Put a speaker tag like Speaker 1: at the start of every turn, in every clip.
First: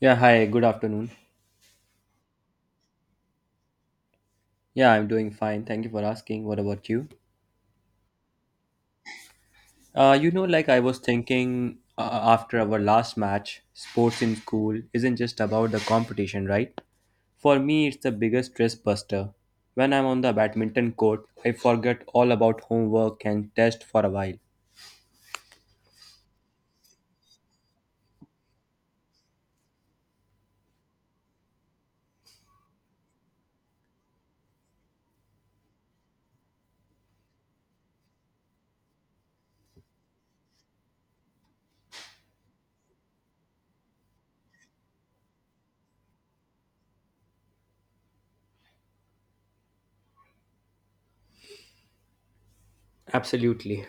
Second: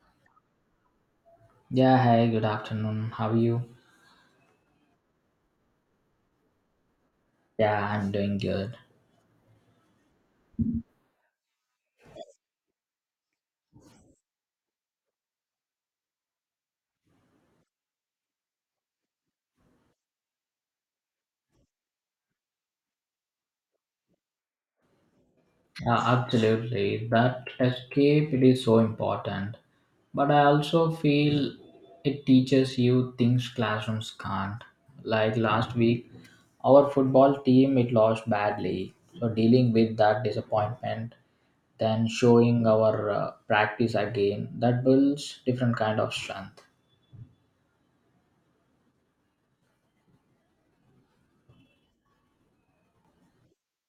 Speaker 1: Yeah, hi, good afternoon.
Speaker 2: Yeah, hi, good afternoon. How are you?
Speaker 1: Yeah, I'm doing fine. Thank you for asking. What about you?
Speaker 2: Yeah, I'm doing good.
Speaker 1: You know, like I was thinking after our last match, sports in school isn't just about the competition, right? For me, it's the biggest stress buster. When I'm on the badminton court, I forget all about homework and test for a while.
Speaker 2: Absolutely. That escape it is so important. But I also feel it teaches you things classrooms can't. Like last week, our football team it lost badly. So dealing with that disappointment, then showing our practice again, that builds different kind of strength.
Speaker 1: Absolutely.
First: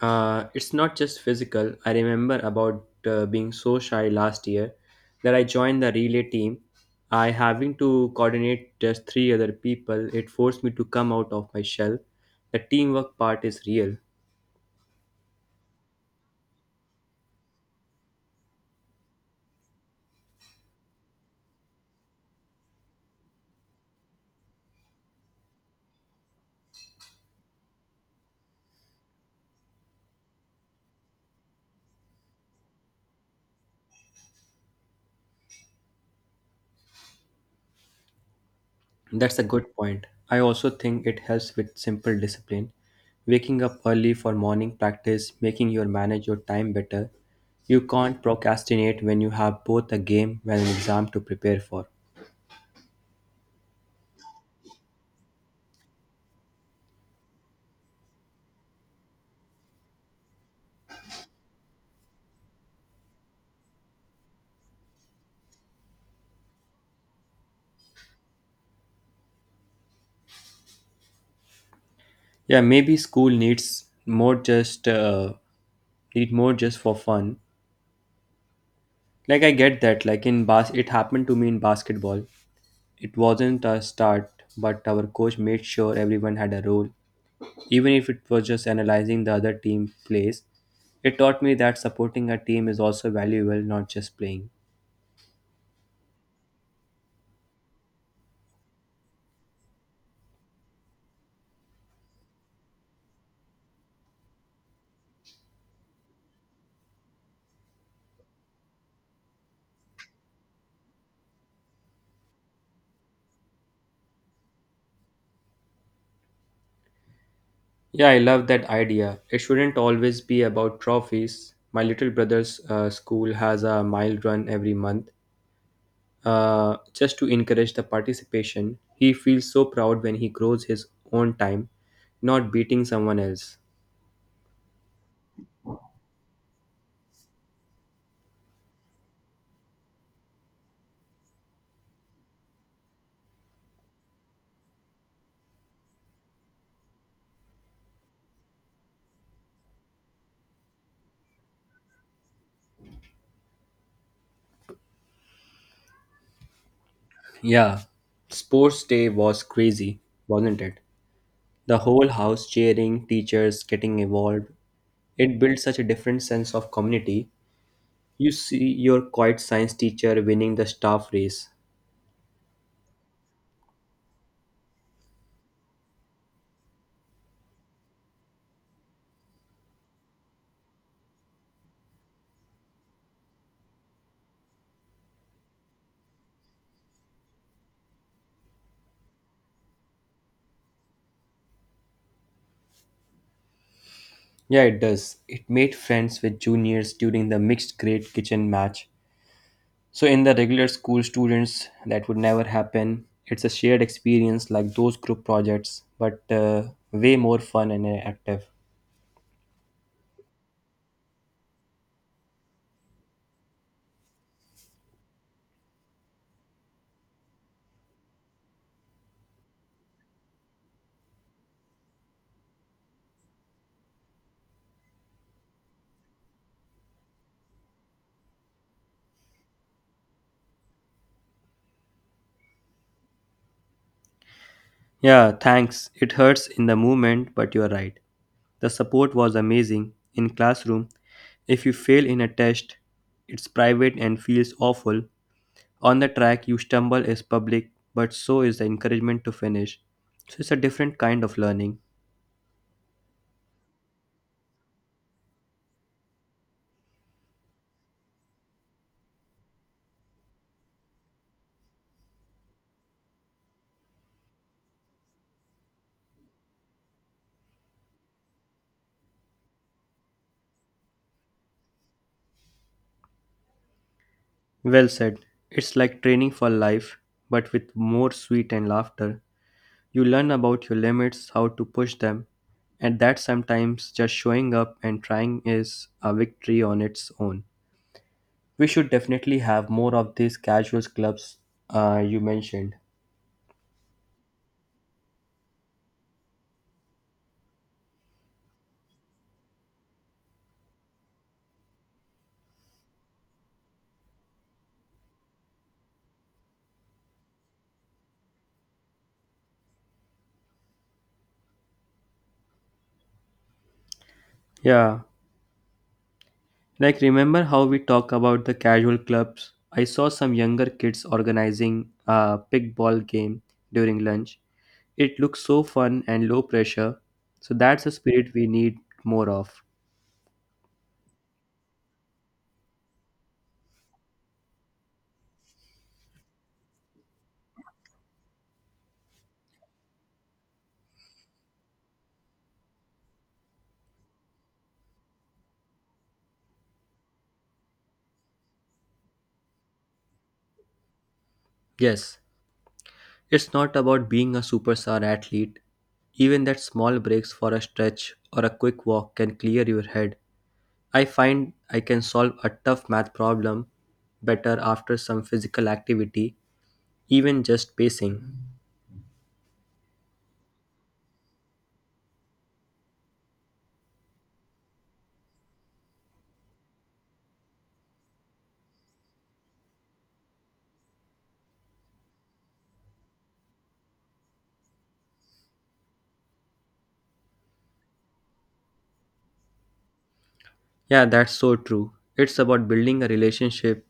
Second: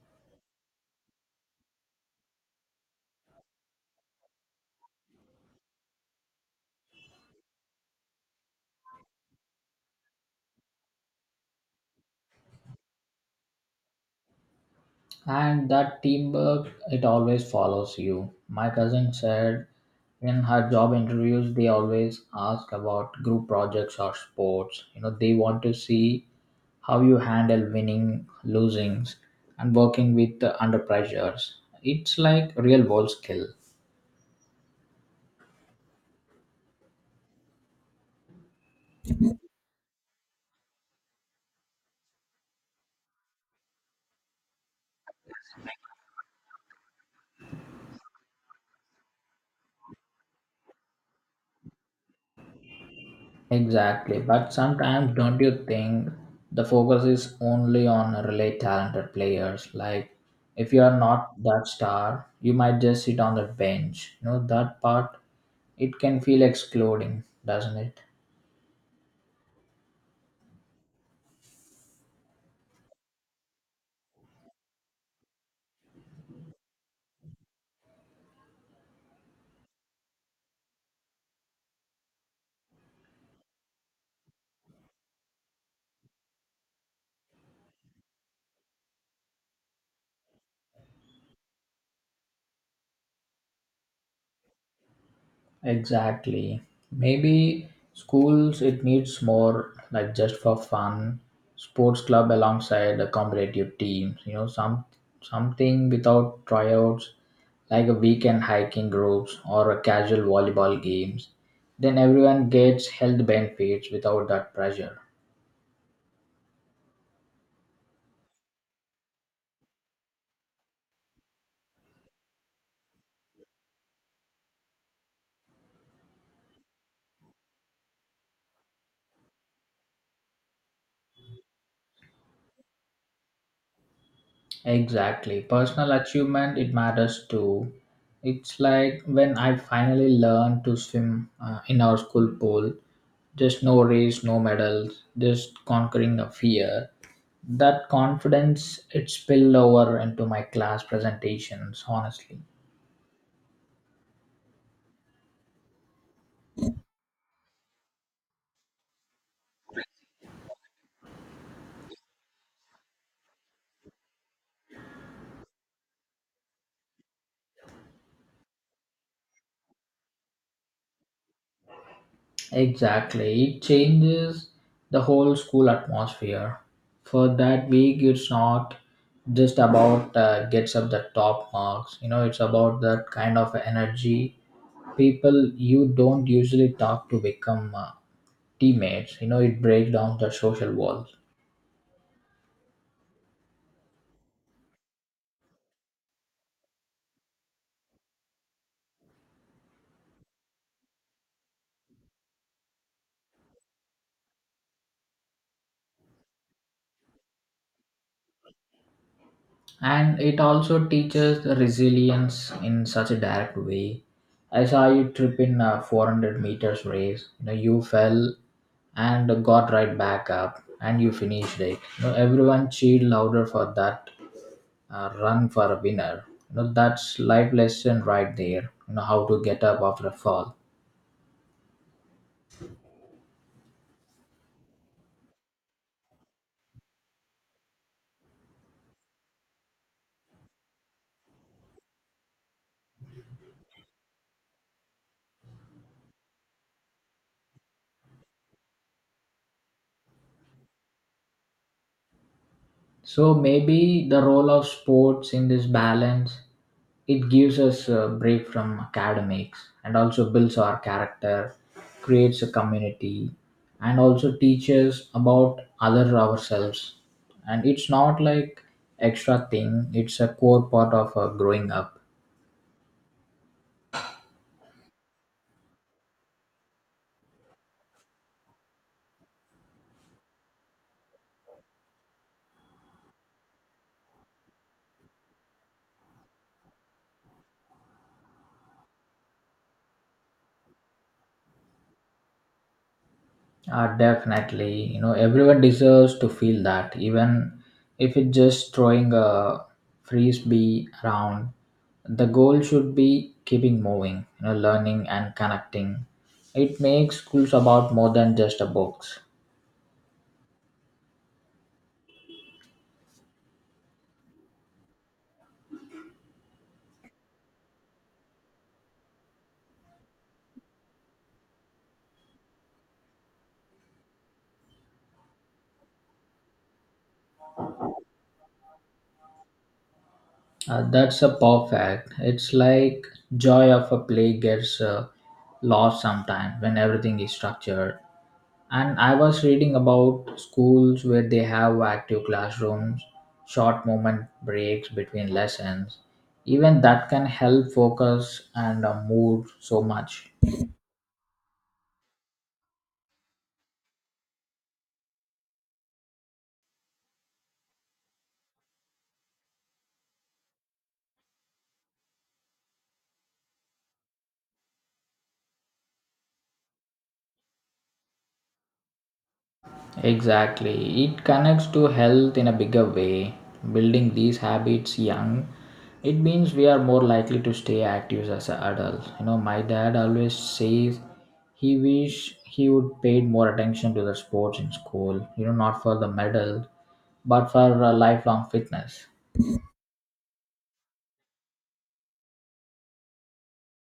Speaker 1: It's not just physical. I remember about being so shy last year that I joined the relay team. I having to coordinate just three other people. It forced me to come out of my shell. The teamwork part is real.
Speaker 2: And that teamwork it always follows you. My cousin said in her job interviews they always ask about group projects or sports, you know, they want to see how you handle winning losings and working with under pressures. It's like real world skill.
Speaker 1: That's a good point. I also think it helps with simple discipline. Waking up early for morning practice, making your manage your time better. You can't procrastinate when you have both a game and an exam to prepare for.
Speaker 2: Exactly, but sometimes don't you think the focus is only on really talented players? Like, if you are not that star, you might just sit on the bench. You know that part, it can feel excluding, doesn't it?
Speaker 1: Yeah, maybe school needs more just need more just for fun. Like I get that. Like in bas, it happened to me in basketball. It wasn't a start, but our coach made sure everyone had a role, even if it was just analyzing the other team plays. It taught me that supporting a team is also valuable, not just playing.
Speaker 2: Exactly. Maybe schools it needs more like just for fun, sports club alongside the competitive teams. You know, something without tryouts, like a weekend hiking groups or a casual volleyball games. Then everyone gets health benefits without that pressure.
Speaker 1: Yeah, I love that idea. It shouldn't always be about trophies. My little brother's school has a mile run every month. Just to encourage the participation, he feels so proud when he grows his own time, not beating someone else.
Speaker 2: Exactly. Personal achievement, it matters too. It's like when I finally learned to swim in our school pool, just no race, no medals, just conquering a fear. That confidence, it spilled over into my class presentations, honestly.
Speaker 1: Yeah, sports day was crazy, wasn't it? The whole house cheering, teachers getting involved. It built such a different sense of community. You see your quiet science teacher winning the staff race.
Speaker 2: Exactly. It changes the whole school atmosphere. For that week, it's not just about gets up the top marks. You know, it's about that kind of energy. People you don't usually talk to become teammates, you know, it breaks down the social walls.
Speaker 1: Yeah, it does. It made friends with juniors during the mixed grade kitchen match. So, in the regular school students, that would never happen. It's a shared experience like those group projects, but way more fun and active.
Speaker 2: And it also teaches the resilience in such a direct way. I saw you trip in a 400 meters race, you know, you fell and got right back up and you finished it, you know, everyone cheered louder for that run for a winner. You know that's life lesson right there, you know, how to get up after a fall.
Speaker 1: Yeah, thanks. It hurts in the moment, but you're right. The support was amazing in classroom. If you fail in a test, it's private and feels awful. On the track, you stumble is public, but so is the encouragement to finish. So it's a different kind of learning.
Speaker 2: So maybe the role of sports in this balance, it gives us a break from academics and also builds our character, creates a community, and also teaches about other ourselves. And it's not like extra thing; it's a core part of growing up.
Speaker 1: Well said. It's like training for life, but with more sweet and laughter. You learn about your limits, how to push them, and that sometimes just showing up and trying is a victory on its own. We should definitely have more of these casuals clubs you mentioned.
Speaker 2: Definitely, you know, everyone deserves to feel that, even if it's just throwing a frisbee around. The goal should be keeping moving, you know, learning and connecting. It makes schools about more than just a books.
Speaker 1: Yeah, like remember how we talk about the casual clubs? I saw some younger kids organizing a pickball game during lunch. It looks so fun and low pressure, so that's a spirit we need more of.
Speaker 2: That's a perfect. It's like joy of a play gets lost sometimes when everything is structured. And I was reading about schools where they have active classrooms, short moment breaks between lessons. Even that can help focus and mood so much.
Speaker 1: Yes, it's not about being a superstar athlete. Even that small breaks for a stretch or a quick walk can clear your head. I find I can solve a tough math problem better after some physical activity, even just pacing.
Speaker 2: Exactly. It connects to health in a bigger way. Building these habits young, it means we are more likely to stay active as an adult. You know, my dad always says he wish he would paid more attention to the sports in school, you know, not for the medal, but for lifelong fitness.
Speaker 1: Yeah, that's so true. It's about building a relationship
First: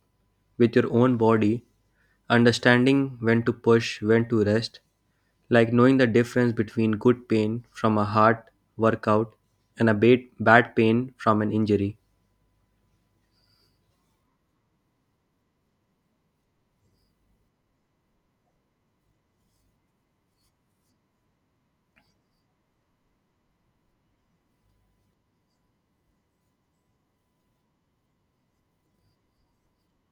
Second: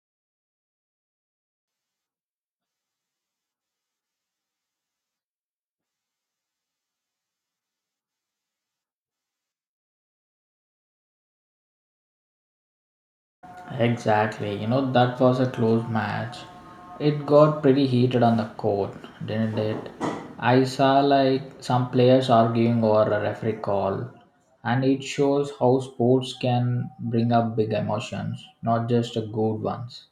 Speaker 1: with your own body, understanding when to push, when to rest, like knowing the difference between good pain from a hard workout and a bad pain from an injury.
Speaker 2: Exactly. You know, that was a close match. It got pretty heated on the court, didn't it? I saw like some players arguing over a referee call, and it shows how sports can bring up big emotions, not just the good ones.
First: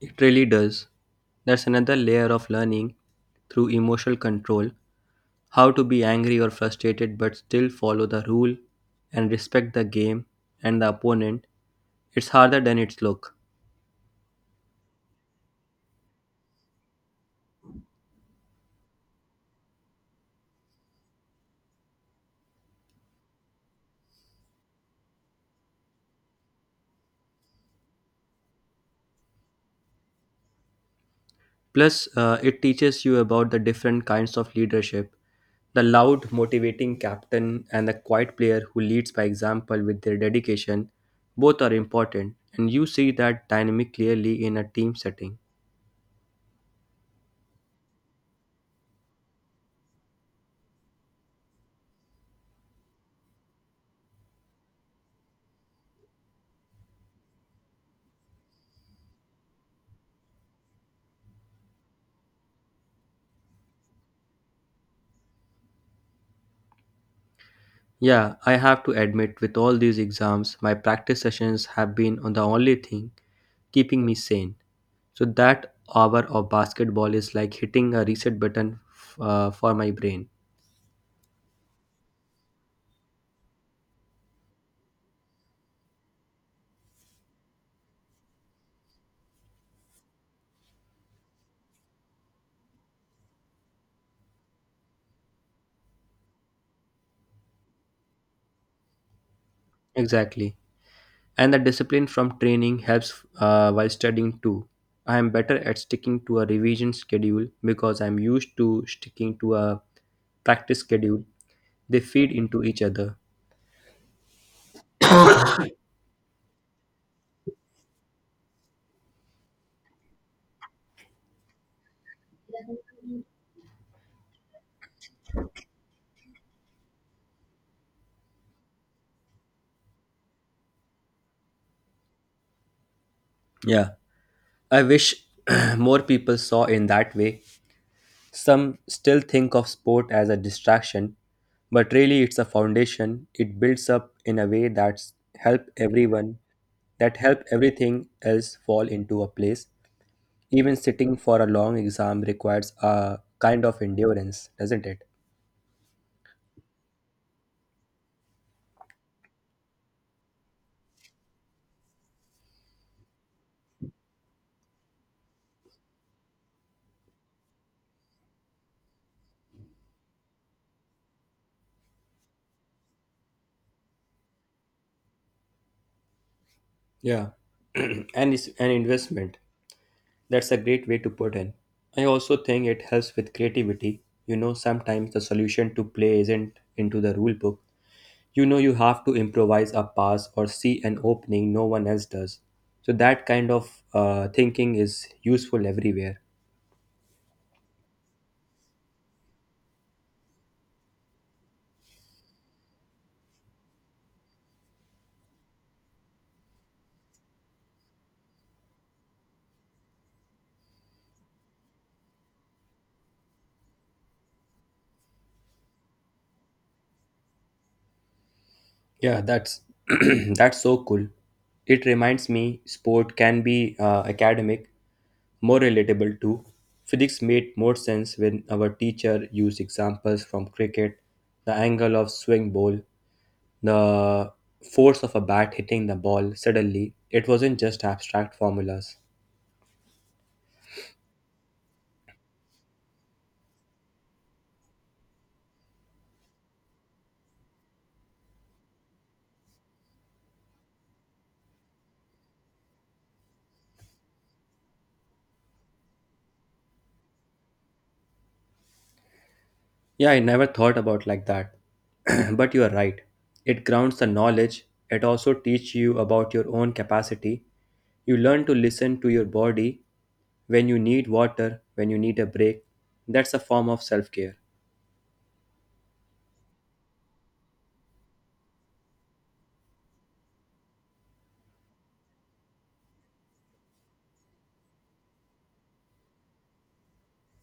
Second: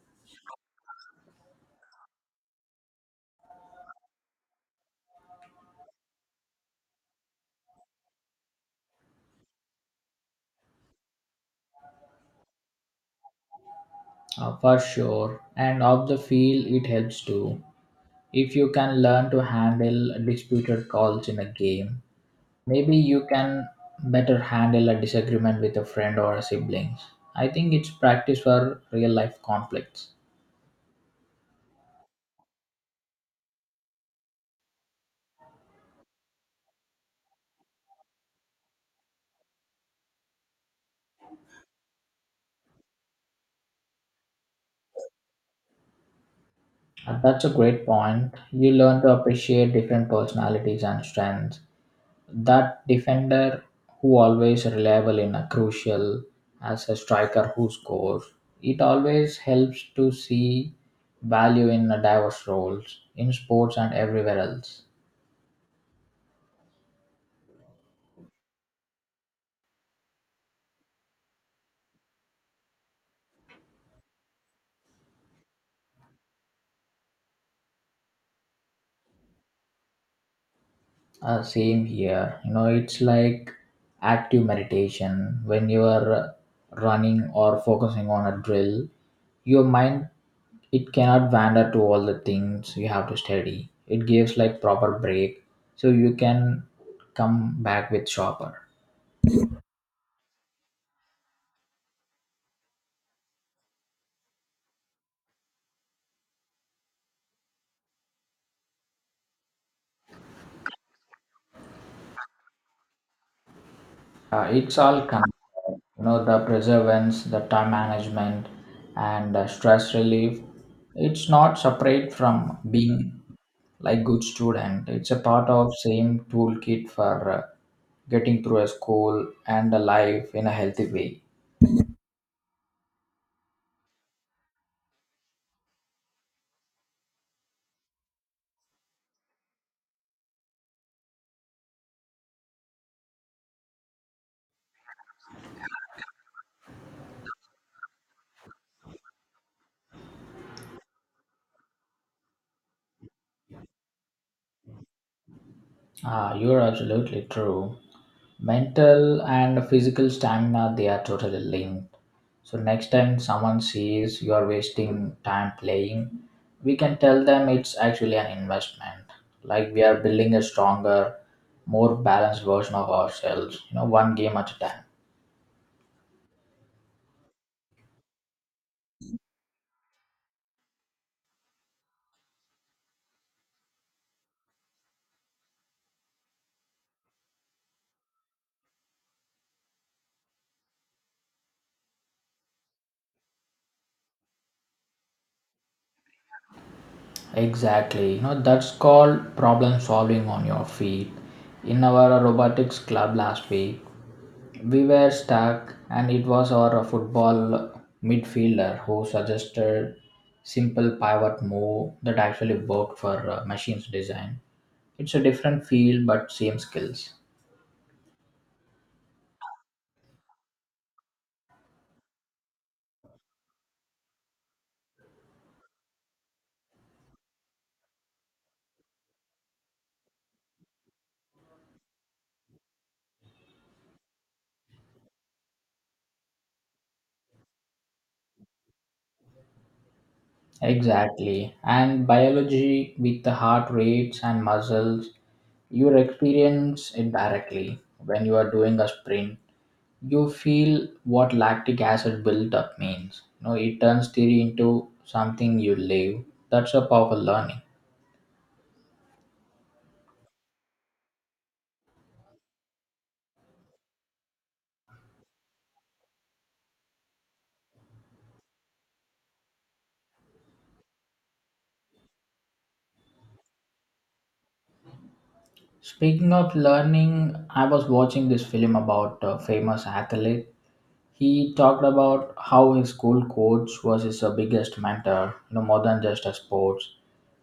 Speaker 1: It really does. That's another layer of learning through emotional control, how to be angry or frustrated but still follow the rule and respect the game and the opponent. It's harder than it's look.
Speaker 2: For sure. And off the field, it helps too. If you can learn to handle disputed calls in a game, maybe you can better handle a disagreement with a friend or a siblings. I think it's practice for real life conflicts.
Speaker 1: Plus, it teaches you about the different kinds of leadership, the loud, motivating captain and the quiet player who leads by example with their dedication. Both are important, and you see that dynamic clearly in a team setting.
Speaker 2: And that's a great point. You learn to appreciate different personalities and strengths. That defender who always reliable in a crucial as a striker who scores. It always helps to see value in a diverse roles in sports and everywhere else.
Speaker 1: Yeah, I have to admit, with all these exams, my practice sessions have been on the only thing keeping me sane. So that hour of basketball is like hitting a reset button for my brain.
Speaker 2: Same here. You know, it's like active meditation. When you are running or focusing on a drill, your mind it cannot wander to all the things you have to study. It gives like proper break, so you can come back with sharper.
Speaker 1: Exactly. And the discipline from training helps while studying too. I am better at sticking to a revision schedule because I'm used to sticking to a practice schedule. They feed into each other.
Speaker 2: It's all connected. You know, the perseverance, the time management, and stress relief. It's not separate from being like good student. It's a part of same toolkit for getting through a school and a life in a healthy way.
Speaker 1: Yeah. I wish more people saw in that way. Some still think of sport as a distraction, but really it's a foundation. It builds up in a way that help everything else fall into a place. Even sitting for a long exam requires a kind of endurance, doesn't it?
Speaker 2: Ah, you're absolutely true. Mental and physical stamina, they are totally linked. So next time someone sees you are wasting time playing, we can tell them it's actually an investment. Like we are building a stronger, more balanced version of ourselves, you know, one game at a time.
Speaker 1: Yeah. And it's an investment. That's a great way to put in. I also think it helps with creativity. You know, sometimes the solution to play isn't into the rule book. You know, you have to improvise a pass or see an opening no one else does. So that kind of thinking is useful everywhere.
Speaker 2: Exactly. You know, that's called problem solving on your feet. In our robotics club last week, we were stuck, and it was our football midfielder who suggested simple pivot move that actually worked for machines design. It's a different field, but same skills.
Speaker 1: Yeah, that's that's so cool. It reminds me, sport can be academic, more relatable too. Physics made more sense when our teacher used examples from cricket, the angle of swing ball, the force of a bat hitting the ball suddenly. It wasn't just abstract formulas.
Speaker 2: Exactly. And biology with the heart rates and muscles, you experience it directly when you are doing a sprint. You feel what lactic acid buildup means. No, it turns theory into something you live. That's a powerful learning.
Speaker 1: Yeah, I never thought about like that. But you are right. It grounds the knowledge. It also teaches you about your own capacity. You learn to listen to your body when you need water, when you need a break. That's a form of self-care.
Speaker 2: Speaking of learning, I was watching this film about a famous athlete. He talked about how his school coach was his biggest mentor, you know, more than just a sports.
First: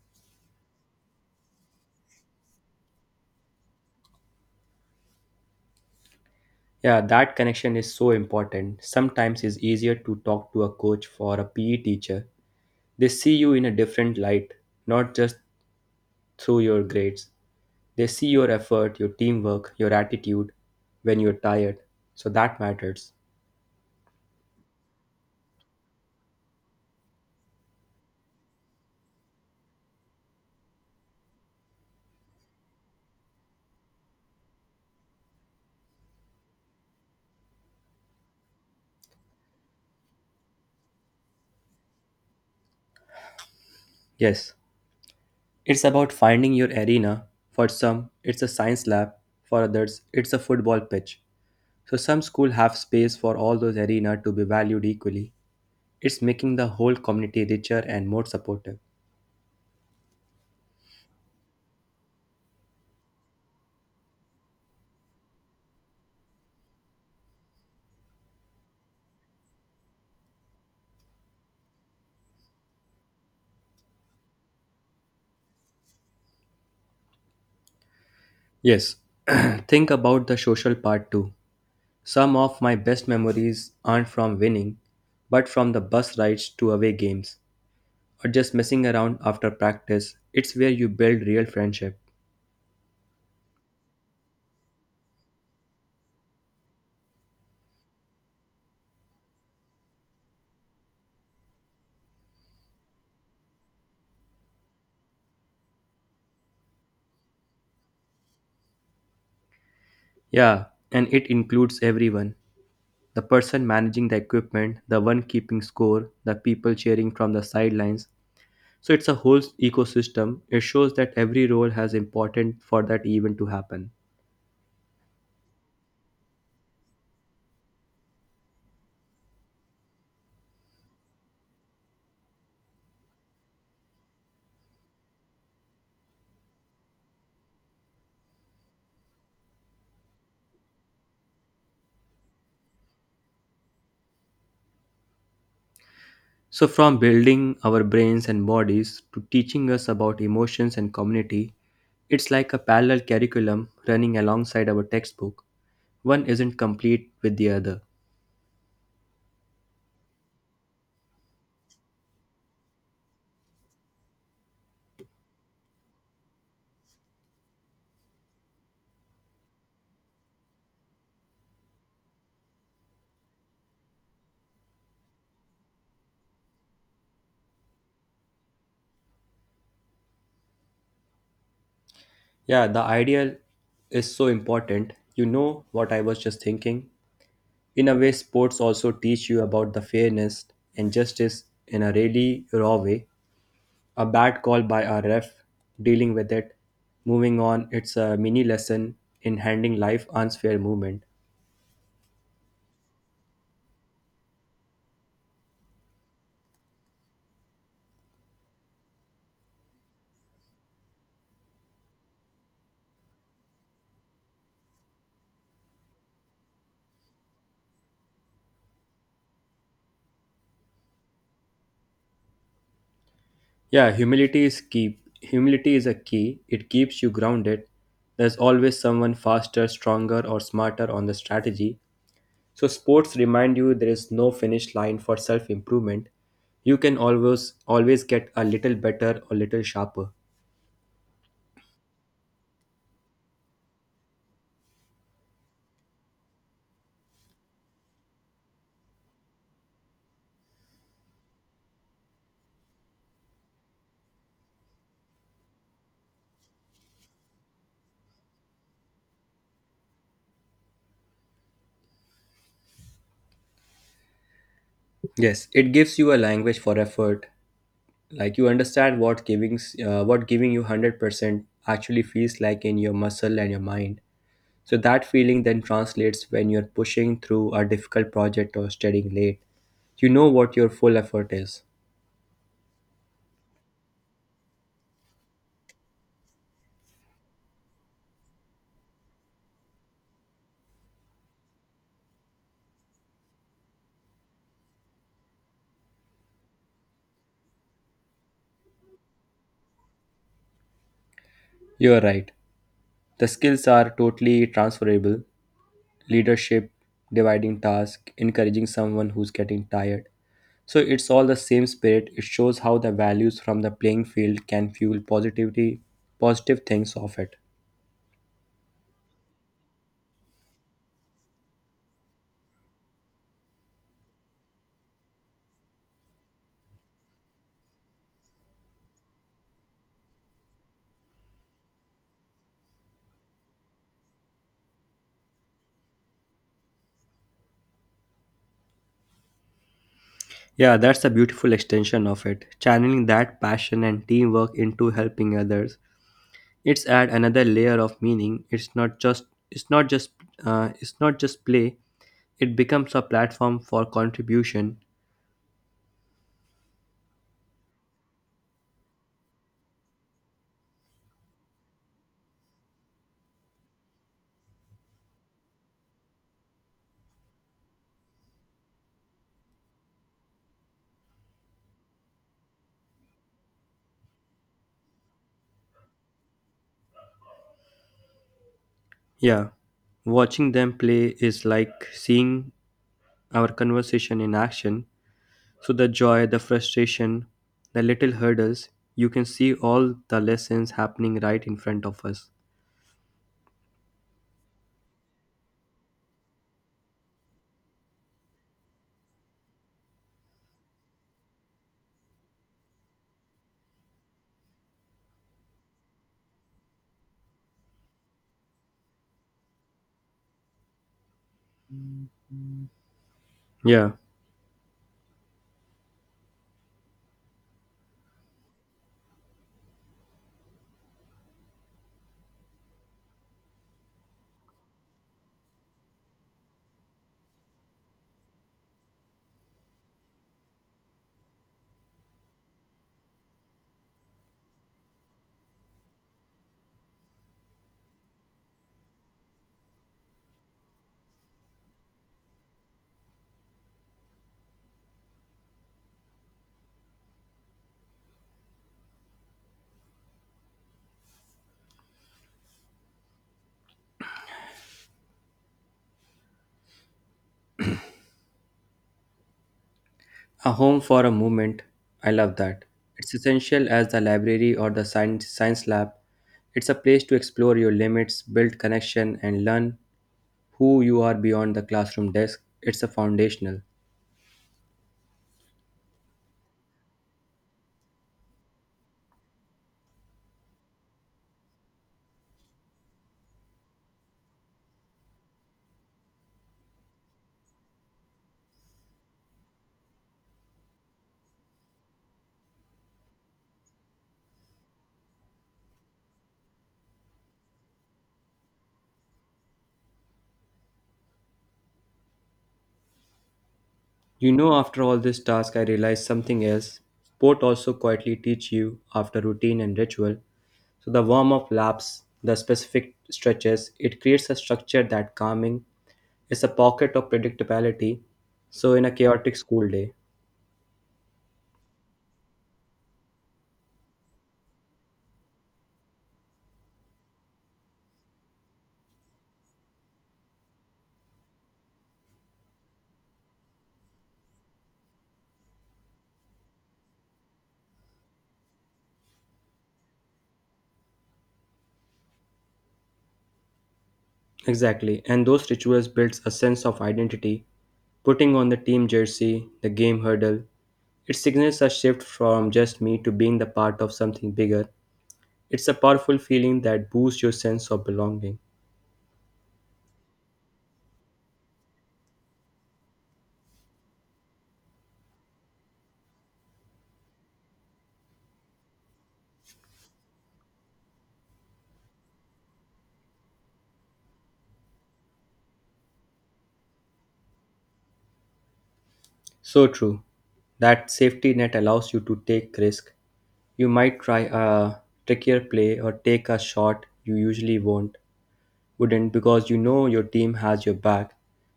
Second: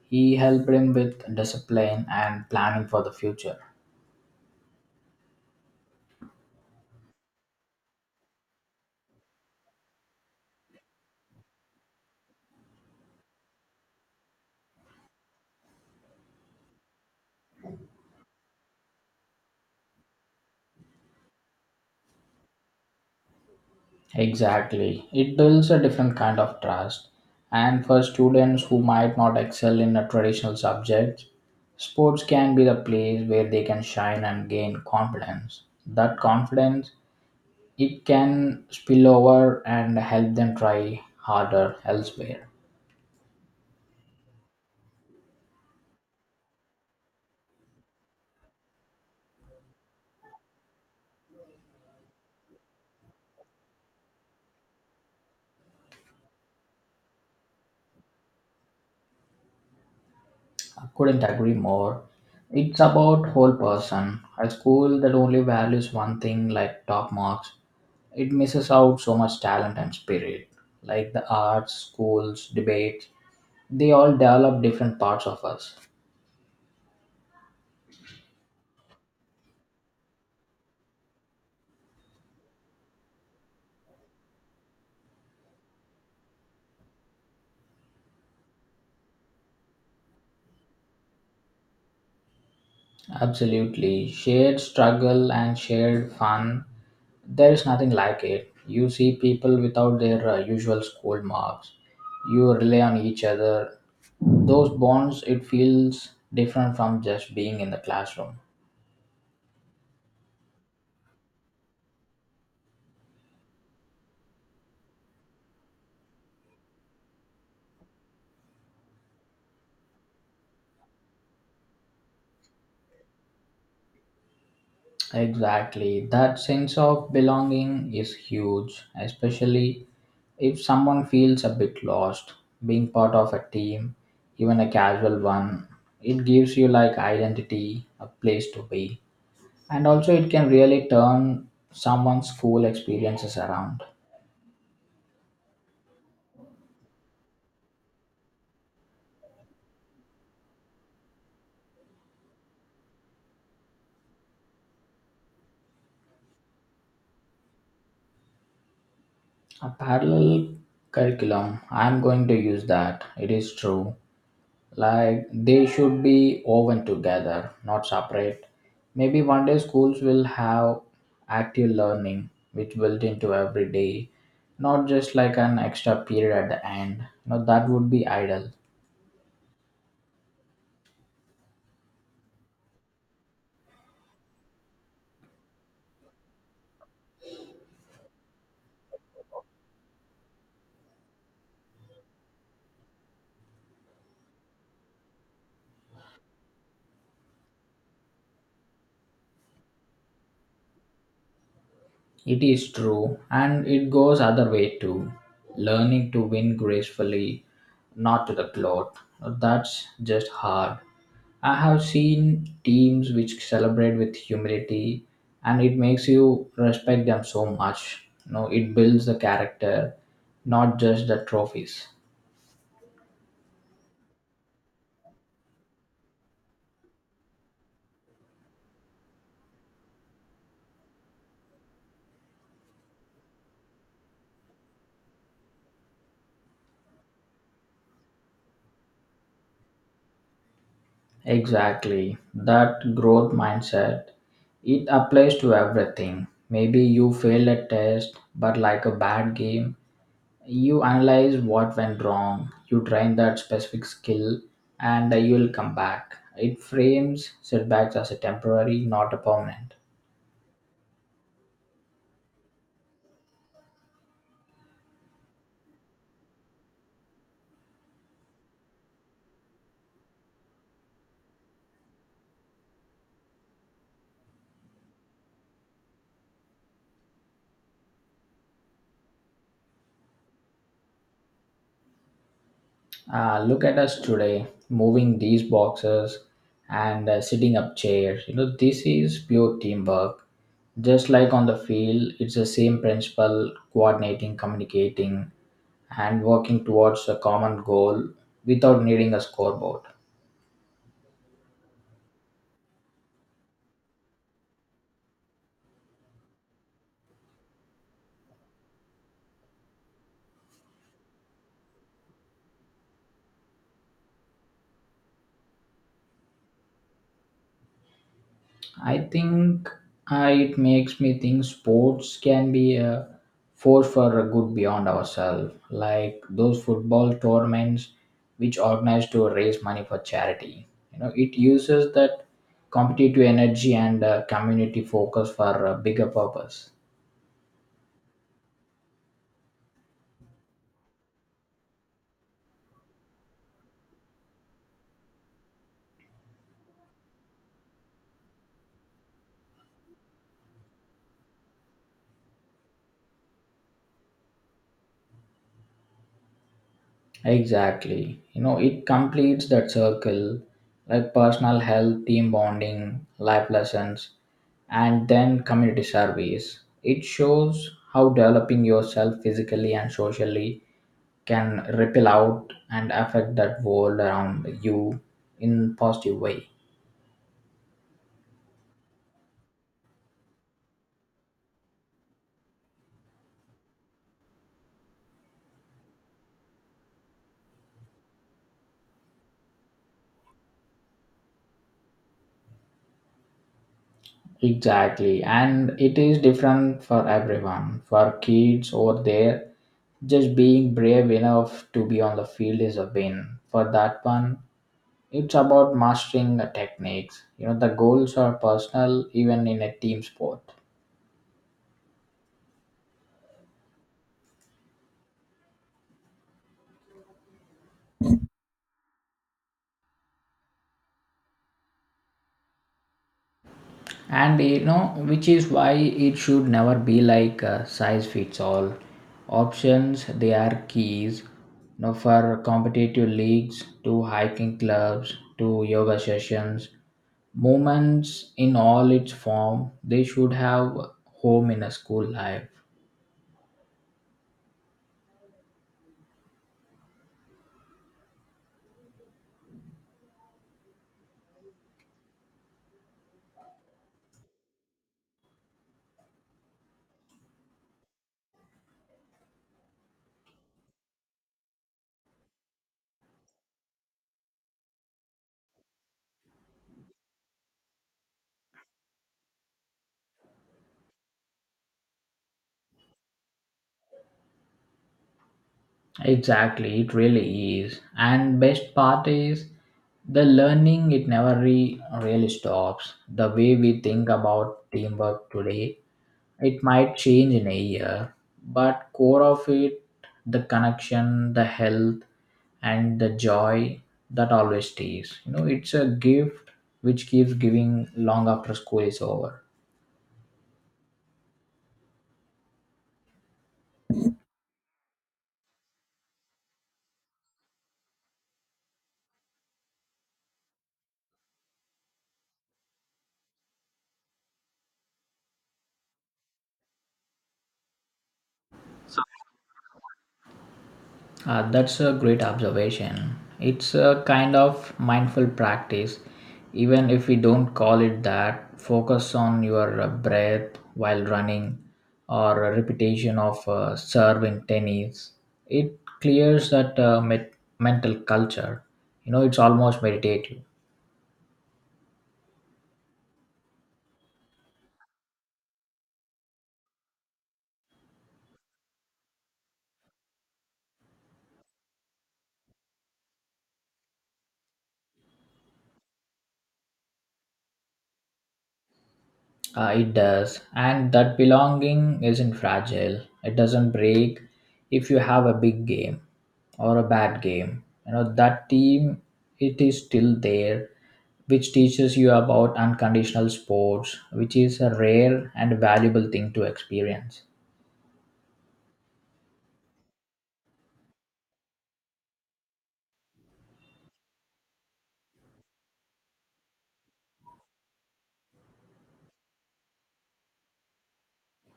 Speaker 2: He helped him with discipline and planning for the future.
Speaker 1: Yeah, that connection is so important. Sometimes it's easier to talk to a coach or a PE teacher. They see you in a different light, not just through your grades. They see your effort, your teamwork, your attitude when you're tired. So that matters.
Speaker 2: Exactly. It builds a different kind of trust. And for students who might not excel in a traditional subject, sports can be the place where they can shine and gain confidence. That confidence it can spill over and help them try harder elsewhere.
Speaker 1: Yes, it's about finding your arena. For some, it's a science lab. For others, it's a football pitch. So some schools have space for all those arena to be valued equally. It's making the whole community richer and more supportive.
Speaker 2: I couldn't agree more. It's about whole person. A school that only values one thing like top marks it misses out so much talent and spirit. Like the arts, schools, debates, they all develop different parts of us.
Speaker 1: Yes, think about the social part too. Some of my best memories aren't from winning, but from the bus rides to away games, or just messing around after practice. It's where you build real friendship.
Speaker 2: Absolutely. Shared struggle and shared fun, there is nothing like it. You see people without their usual school marks, you rely on each other. Those bonds, it feels different from just being in the classroom.
Speaker 1: Yeah, and it includes everyone, the person managing the equipment, the one keeping score, the people cheering from the sidelines. So it's a whole ecosystem. It shows that every role has important for that event to happen.
Speaker 2: Exactly. That sense of belonging is huge, especially if someone feels a bit lost. Being part of a team, even a casual one, it gives you like identity, a place to be. And also, it can really turn someone's school experiences around.
Speaker 1: So from building our brains and bodies to teaching us about emotions and community, it's like a parallel curriculum running alongside our textbook. One isn't complete with the other.
Speaker 2: A parallel curriculum, I'm going to use that. It is true. Like they should be woven together not separate. Maybe one day schools will have active learning which built into every day, not just like an extra period at the end. You know that would be idle.
Speaker 1: Yeah, the ideal is so important. You know what I was just thinking? In a way, sports also teach you about the fairness and justice in a really raw way. A bad call by a ref, dealing with it, moving on, it's a mini lesson in handling life unfair movement.
Speaker 2: It is true and it goes other way too. Learning to win gracefully, not to the cloth, that's just hard. I have seen teams which celebrate with humility, and it makes you respect them so much. You know, it builds the character, not just the trophies.
Speaker 1: Yeah, humility is key. Humility is a key. It keeps you grounded. There's always someone faster, stronger, or smarter on the strategy. So, sports remind you there is no finish line for self improvement. You can always always get a little better or little sharper.
Speaker 2: Exactly. That growth mindset, it applies to everything. Maybe you fail a test, but like a bad game, you analyze what went wrong, you train that specific skill, and you'll come back. It frames setbacks as a temporary, not a permanent.
Speaker 1: Yes, it gives you a language for effort. Like you understand what what giving you 100% actually feels like in your muscle and your mind. So that feeling then translates when you're pushing through a difficult project or studying late. You know what your full effort is.
Speaker 2: Look at us today, moving these boxes and sitting up chairs. You know, this is pure teamwork. Just like on the field, it's the same principle coordinating, communicating, and working towards a common goal without needing a scoreboard.
Speaker 1: You are right. The skills are totally transferable: leadership, dividing tasks, encouraging someone who's getting tired. So it's all the same spirit. It shows how the values from the playing field can fuel positivity, positive things of it.
Speaker 2: I think it makes me think sports can be a force for a good beyond ourselves, like those football tournaments which organize to raise money for charity. You know, it uses that competitive energy and community focus for a bigger purpose.
Speaker 1: Yeah, that's a beautiful extension of it. Channeling that passion and teamwork into helping others. It's add another layer of meaning. It's not just it's not just it's not just play. It becomes a platform for contribution.
Speaker 2: Exactly. You know, it completes that circle like personal health, team bonding, life lessons, and then community service. It shows how developing yourself physically and socially can ripple out and affect that world around you in positive way.
Speaker 1: Yeah, watching them play is like seeing our conversation in action. So the joy, the frustration, the little hurdles, you can see all the lessons happening right in front of us.
Speaker 2: Exactly. And it is different for everyone. For kids over there, just being brave enough to be on the field is a win. For that one, it's about mastering the techniques. You know, the goals are personal even in a team sport.
Speaker 1: Yeah,
Speaker 2: And you know which is why it should never be like a size fits all. Options they are keys, you know, for competitive leagues to hiking clubs to yoga sessions, movements in all its form, they should have home in a school life.
Speaker 1: a home for a moment. I love that. It's essential as the library or the science lab. It's a place to explore your limits, build connection, and learn who you are beyond the classroom desk. It's a foundational.
Speaker 2: Exactly, it really is. And best part is the learning it never really stops. The way we think about teamwork today, it might change in a year, but core of it, the connection, the health and the joy, that always stays. You know, it's a gift which keeps giving long after school is over.
Speaker 1: You know, after all this task, I realized something else. Sport also quietly teach you after routine and ritual. So the warm up laps, the specific stretches, it creates a structure that calming is a pocket of predictability. So in a chaotic school day,
Speaker 2: That's a great observation. It's a kind of mindful practice, even if we don't call it that. Focus on your breath while running or a repetition of serve in tennis. It clears that mental culture. You know, it's almost meditative.
Speaker 1: exactly. And those rituals builds a sense of identity. Putting on the team jersey, the game hurdle, it signals a shift from just me to being the part of something bigger. It's a powerful feeling that boosts your sense of belonging.
Speaker 2: It does. And that belonging isn't fragile. It doesn't break if you have a big game or a bad game. You know, that team, it is still there, which teaches you about unconditional sports, which is a rare and valuable thing to experience.
Speaker 1: So true. That safety net allows you to take risk. You might try a trickier play or take a shot you usually won't wouldn't because you know your team has your back.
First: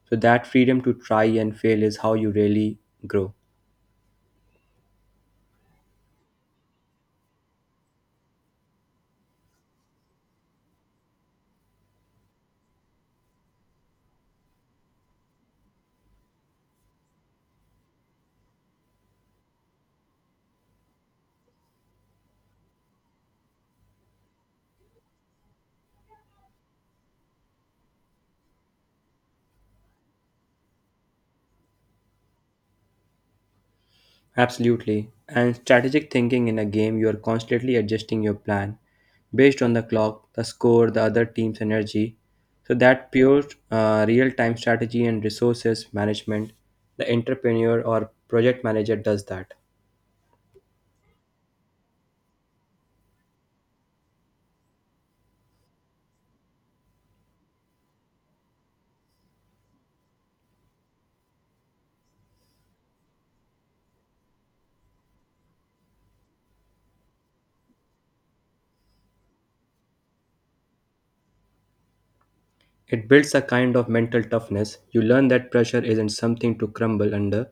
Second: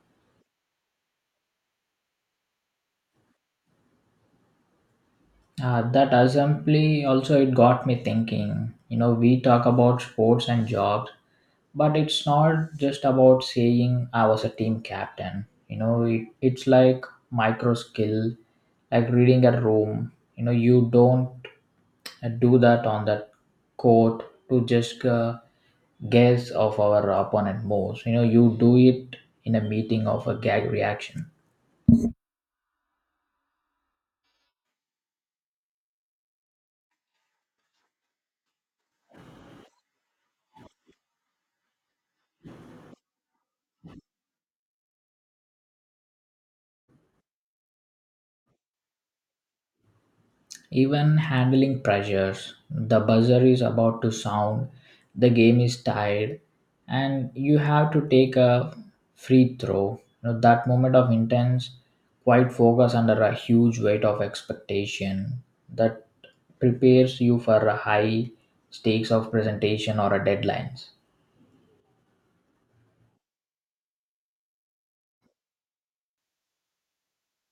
Speaker 1: So that freedom to try and fail is how you really grow.
Speaker 2: That assembly also it got me thinking. You know, we talk about sports and jobs, but it's not just about saying I was a team captain. You know it's like micro skill, like reading a room. You know, you don't do that on that court to just guess of our opponent moves. You know, you do it in a meeting of a gag reaction.
Speaker 1: Absolutely. And strategic thinking in a game, you are constantly adjusting your plan based on the clock, the score, the other team's energy. So that pure real-time strategy and resources management, the entrepreneur or project manager does that.
Speaker 2: Even handling pressures, the buzzer is about to sound, the game is tied, and you have to take a free throw. You know, that moment of intense, quiet focus under a huge weight of expectation that prepares you for a high stakes of presentation or a deadlines.
Speaker 1: It builds a kind of mental toughness. You learn that pressure isn't something to crumble under.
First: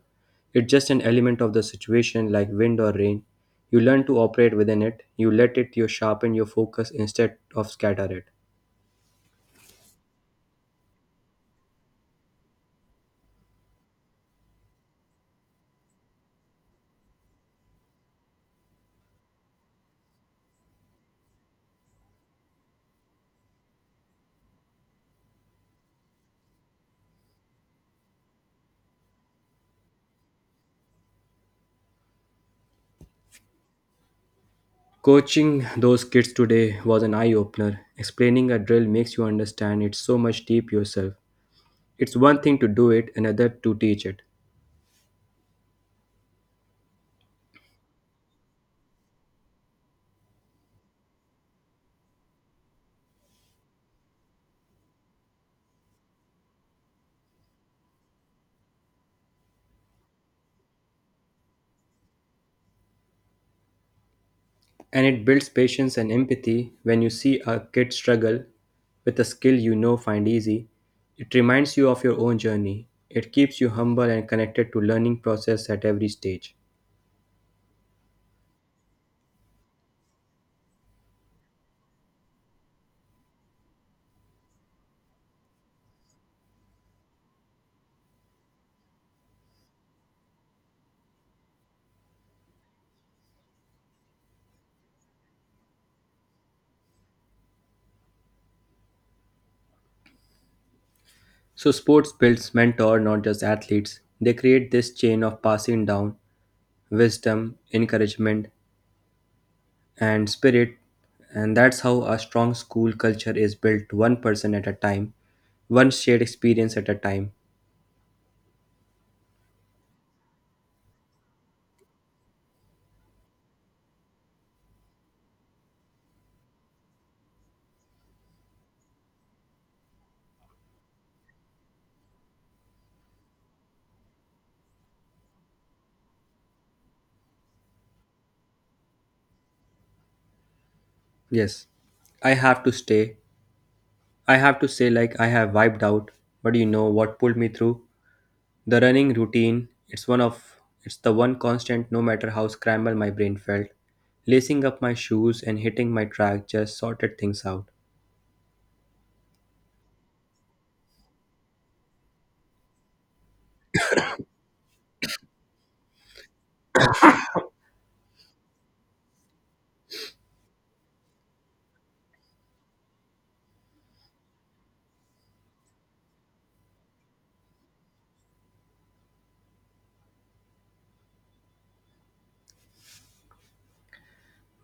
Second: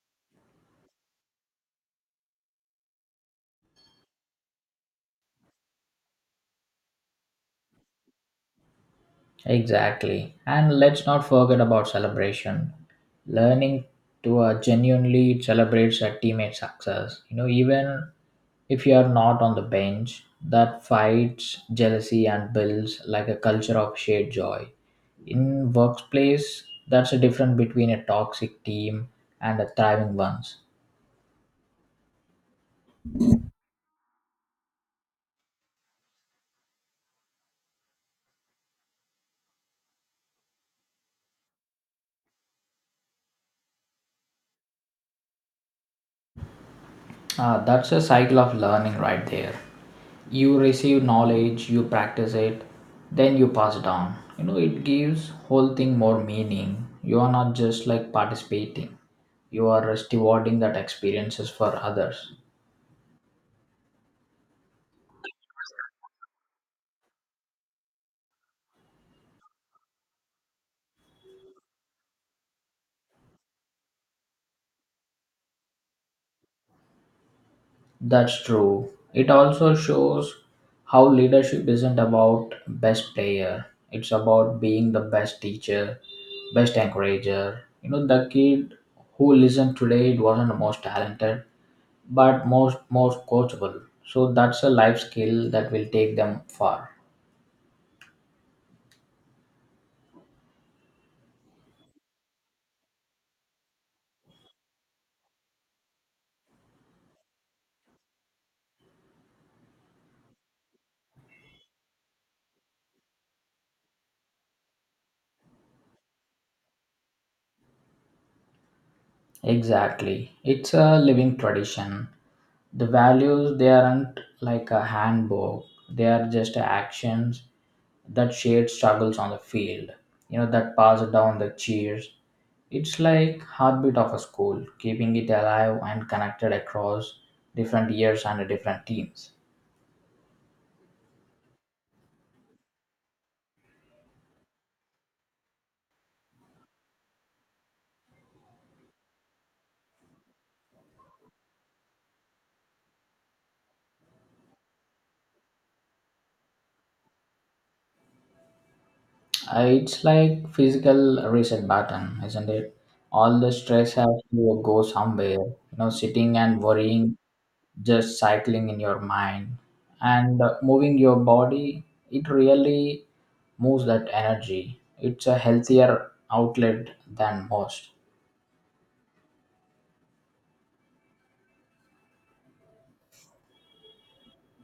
Speaker 1: It's just an element of the situation like wind or rain. You learn to operate within it. You let it you sharpen your focus instead of scatter it.
Speaker 2: Exactly. And let's not forget about celebration. Learning to genuinely celebrate a teammate's success. You know, even if you are not on the bench, that fights jealousy and builds like a culture of shared joy. In workplace, that's a difference between a toxic team and a thriving ones.
Speaker 1: Coaching those kids today was an eye opener. Explaining a drill makes you understand it so much deep yourself. It's one thing to do it, another to teach it.
Speaker 2: That's a cycle of learning right there. You receive knowledge, you practice it, then you pass it on. You know, it gives whole thing more meaning. You are not just like participating. You are stewarding that experiences for others.
Speaker 1: And it builds patience and empathy when you see a kid struggle with a skill you know find easy. It reminds you of your own journey. It keeps you humble and connected to learning process at every stage.
Speaker 2: That's true. It also shows how leadership isn't about best player. It's about being the best teacher, best encourager. You know, the kid who listened today, it wasn't the most talented but most coachable. So that's a life skill that will take them far.
Speaker 1: So sports builds mentor not just athletes. They create this chain of passing down wisdom, encouragement, and spirit. And that's how a strong school culture is built one person at a time, one shared experience at a time.
Speaker 2: Exactly, it's a living tradition. The values, they aren't like a handbook, they are just actions. That shared struggles on the field, you know, that pass down the cheers, it's like heartbeat of a school, keeping it alive and connected across different years and different teams.
Speaker 1: Yes, I have to stay. I have to say, like, I have wiped out, but you know what pulled me through? The running routine. It's the one constant no matter how scrambled my brain felt. Lacing up my shoes and hitting my track just sorted things out.
Speaker 2: It's like physical reset button, isn't it? All the stress has to go somewhere. You know, sitting and worrying, just cycling in your mind and moving your body. It really moves that energy. It's a healthier outlet than most.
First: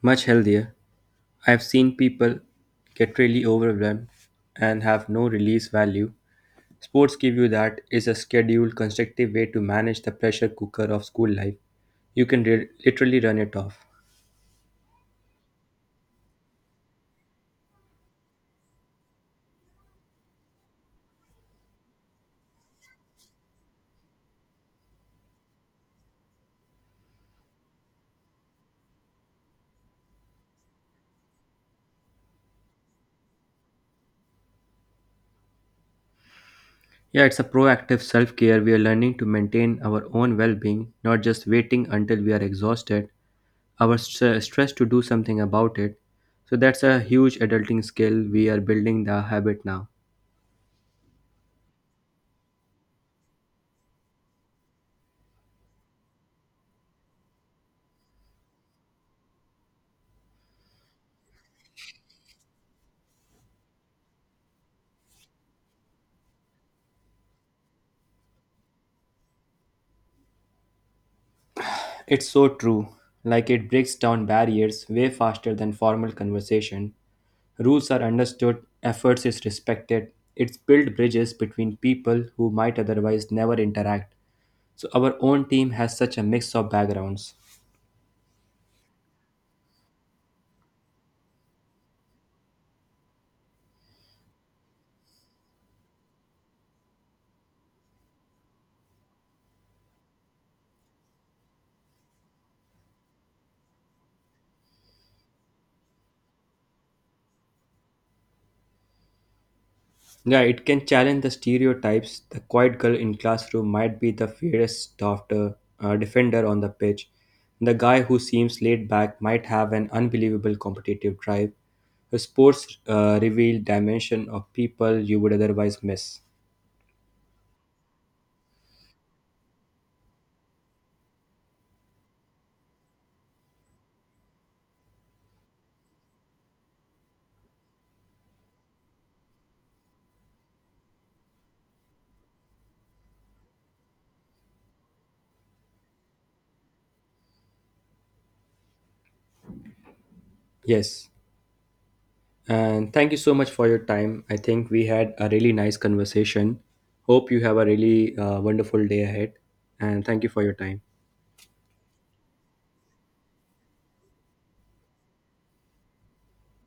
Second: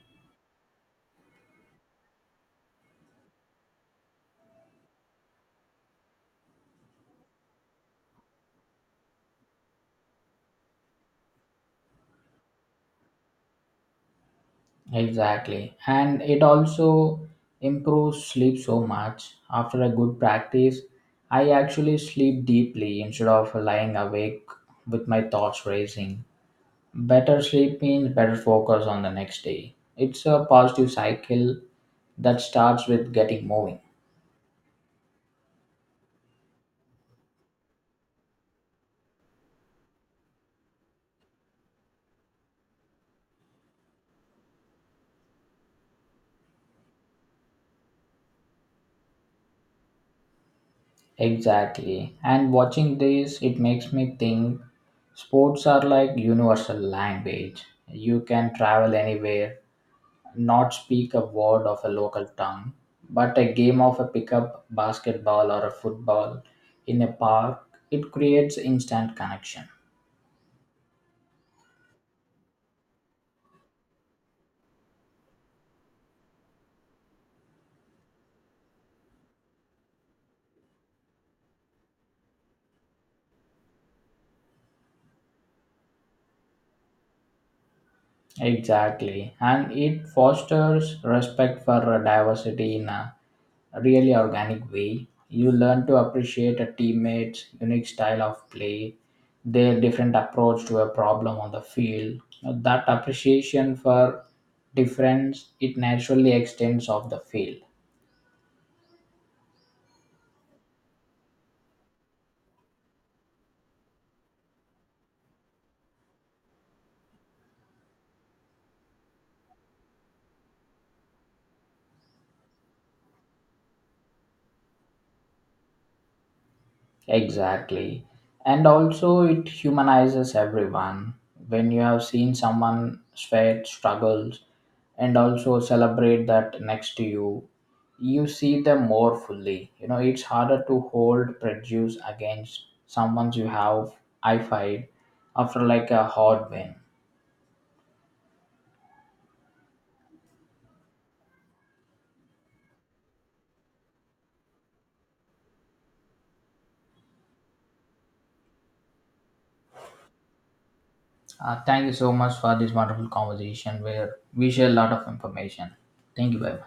Speaker 1: Much healthier. I've seen people get really overwhelmed and have no release value. Sports give you that is a scheduled, constructive way to manage the pressure cooker of school life. You can literally run it off.
Speaker 2: Exactly, and it also improves sleep so much. After a good practice, I actually sleep deeply instead of lying awake with my thoughts racing. Better sleep means better focus on the next day. It's a positive cycle that starts with getting moving.
Speaker 1: Yeah, it's a proactive self care. We are learning to maintain our own well being, not just waiting until we are exhausted, our stress to do something about it. So that's a huge adulting skill. We are building the habit now.
Speaker 2: Exactly. And watching this, it makes me think sports are like universal language. You can travel anywhere, not speak a word of a local tongue, but a game of a pickup basketball or a football in a park, it creates instant connection.
Speaker 1: It's so true. Like it breaks down barriers way faster than formal conversation. Rules are understood, efforts is respected. It's built bridges between people who might otherwise never interact. So our own team has such a mix of backgrounds.
Speaker 2: Exactly, and it fosters respect for diversity in a really organic way. You learn to appreciate a teammate's unique style of play, their different approach to a problem on the field. Now, that appreciation for difference, it naturally extends off the field.
Speaker 1: Yeah, it can challenge the stereotypes. The quiet girl in classroom might be the fiercest after defender on the pitch. The guy who seems laid back might have an unbelievable competitive drive. The sports reveal dimension of people you would otherwise miss.
Speaker 2: Exactly. And also, it humanizes everyone. When you have seen someone sweat, struggles, and also celebrate that next to you, you see them more fully. You know, it's harder to hold prejudice against someone you have I fight after like a hard win.
Speaker 1: Yes. And thank you so much for your time. I think we had a really nice conversation. Hope you have a really wonderful day ahead. And thank you for your time.
Speaker 2: Thank you so much for this wonderful conversation where we share a lot of information. Thank you, bye.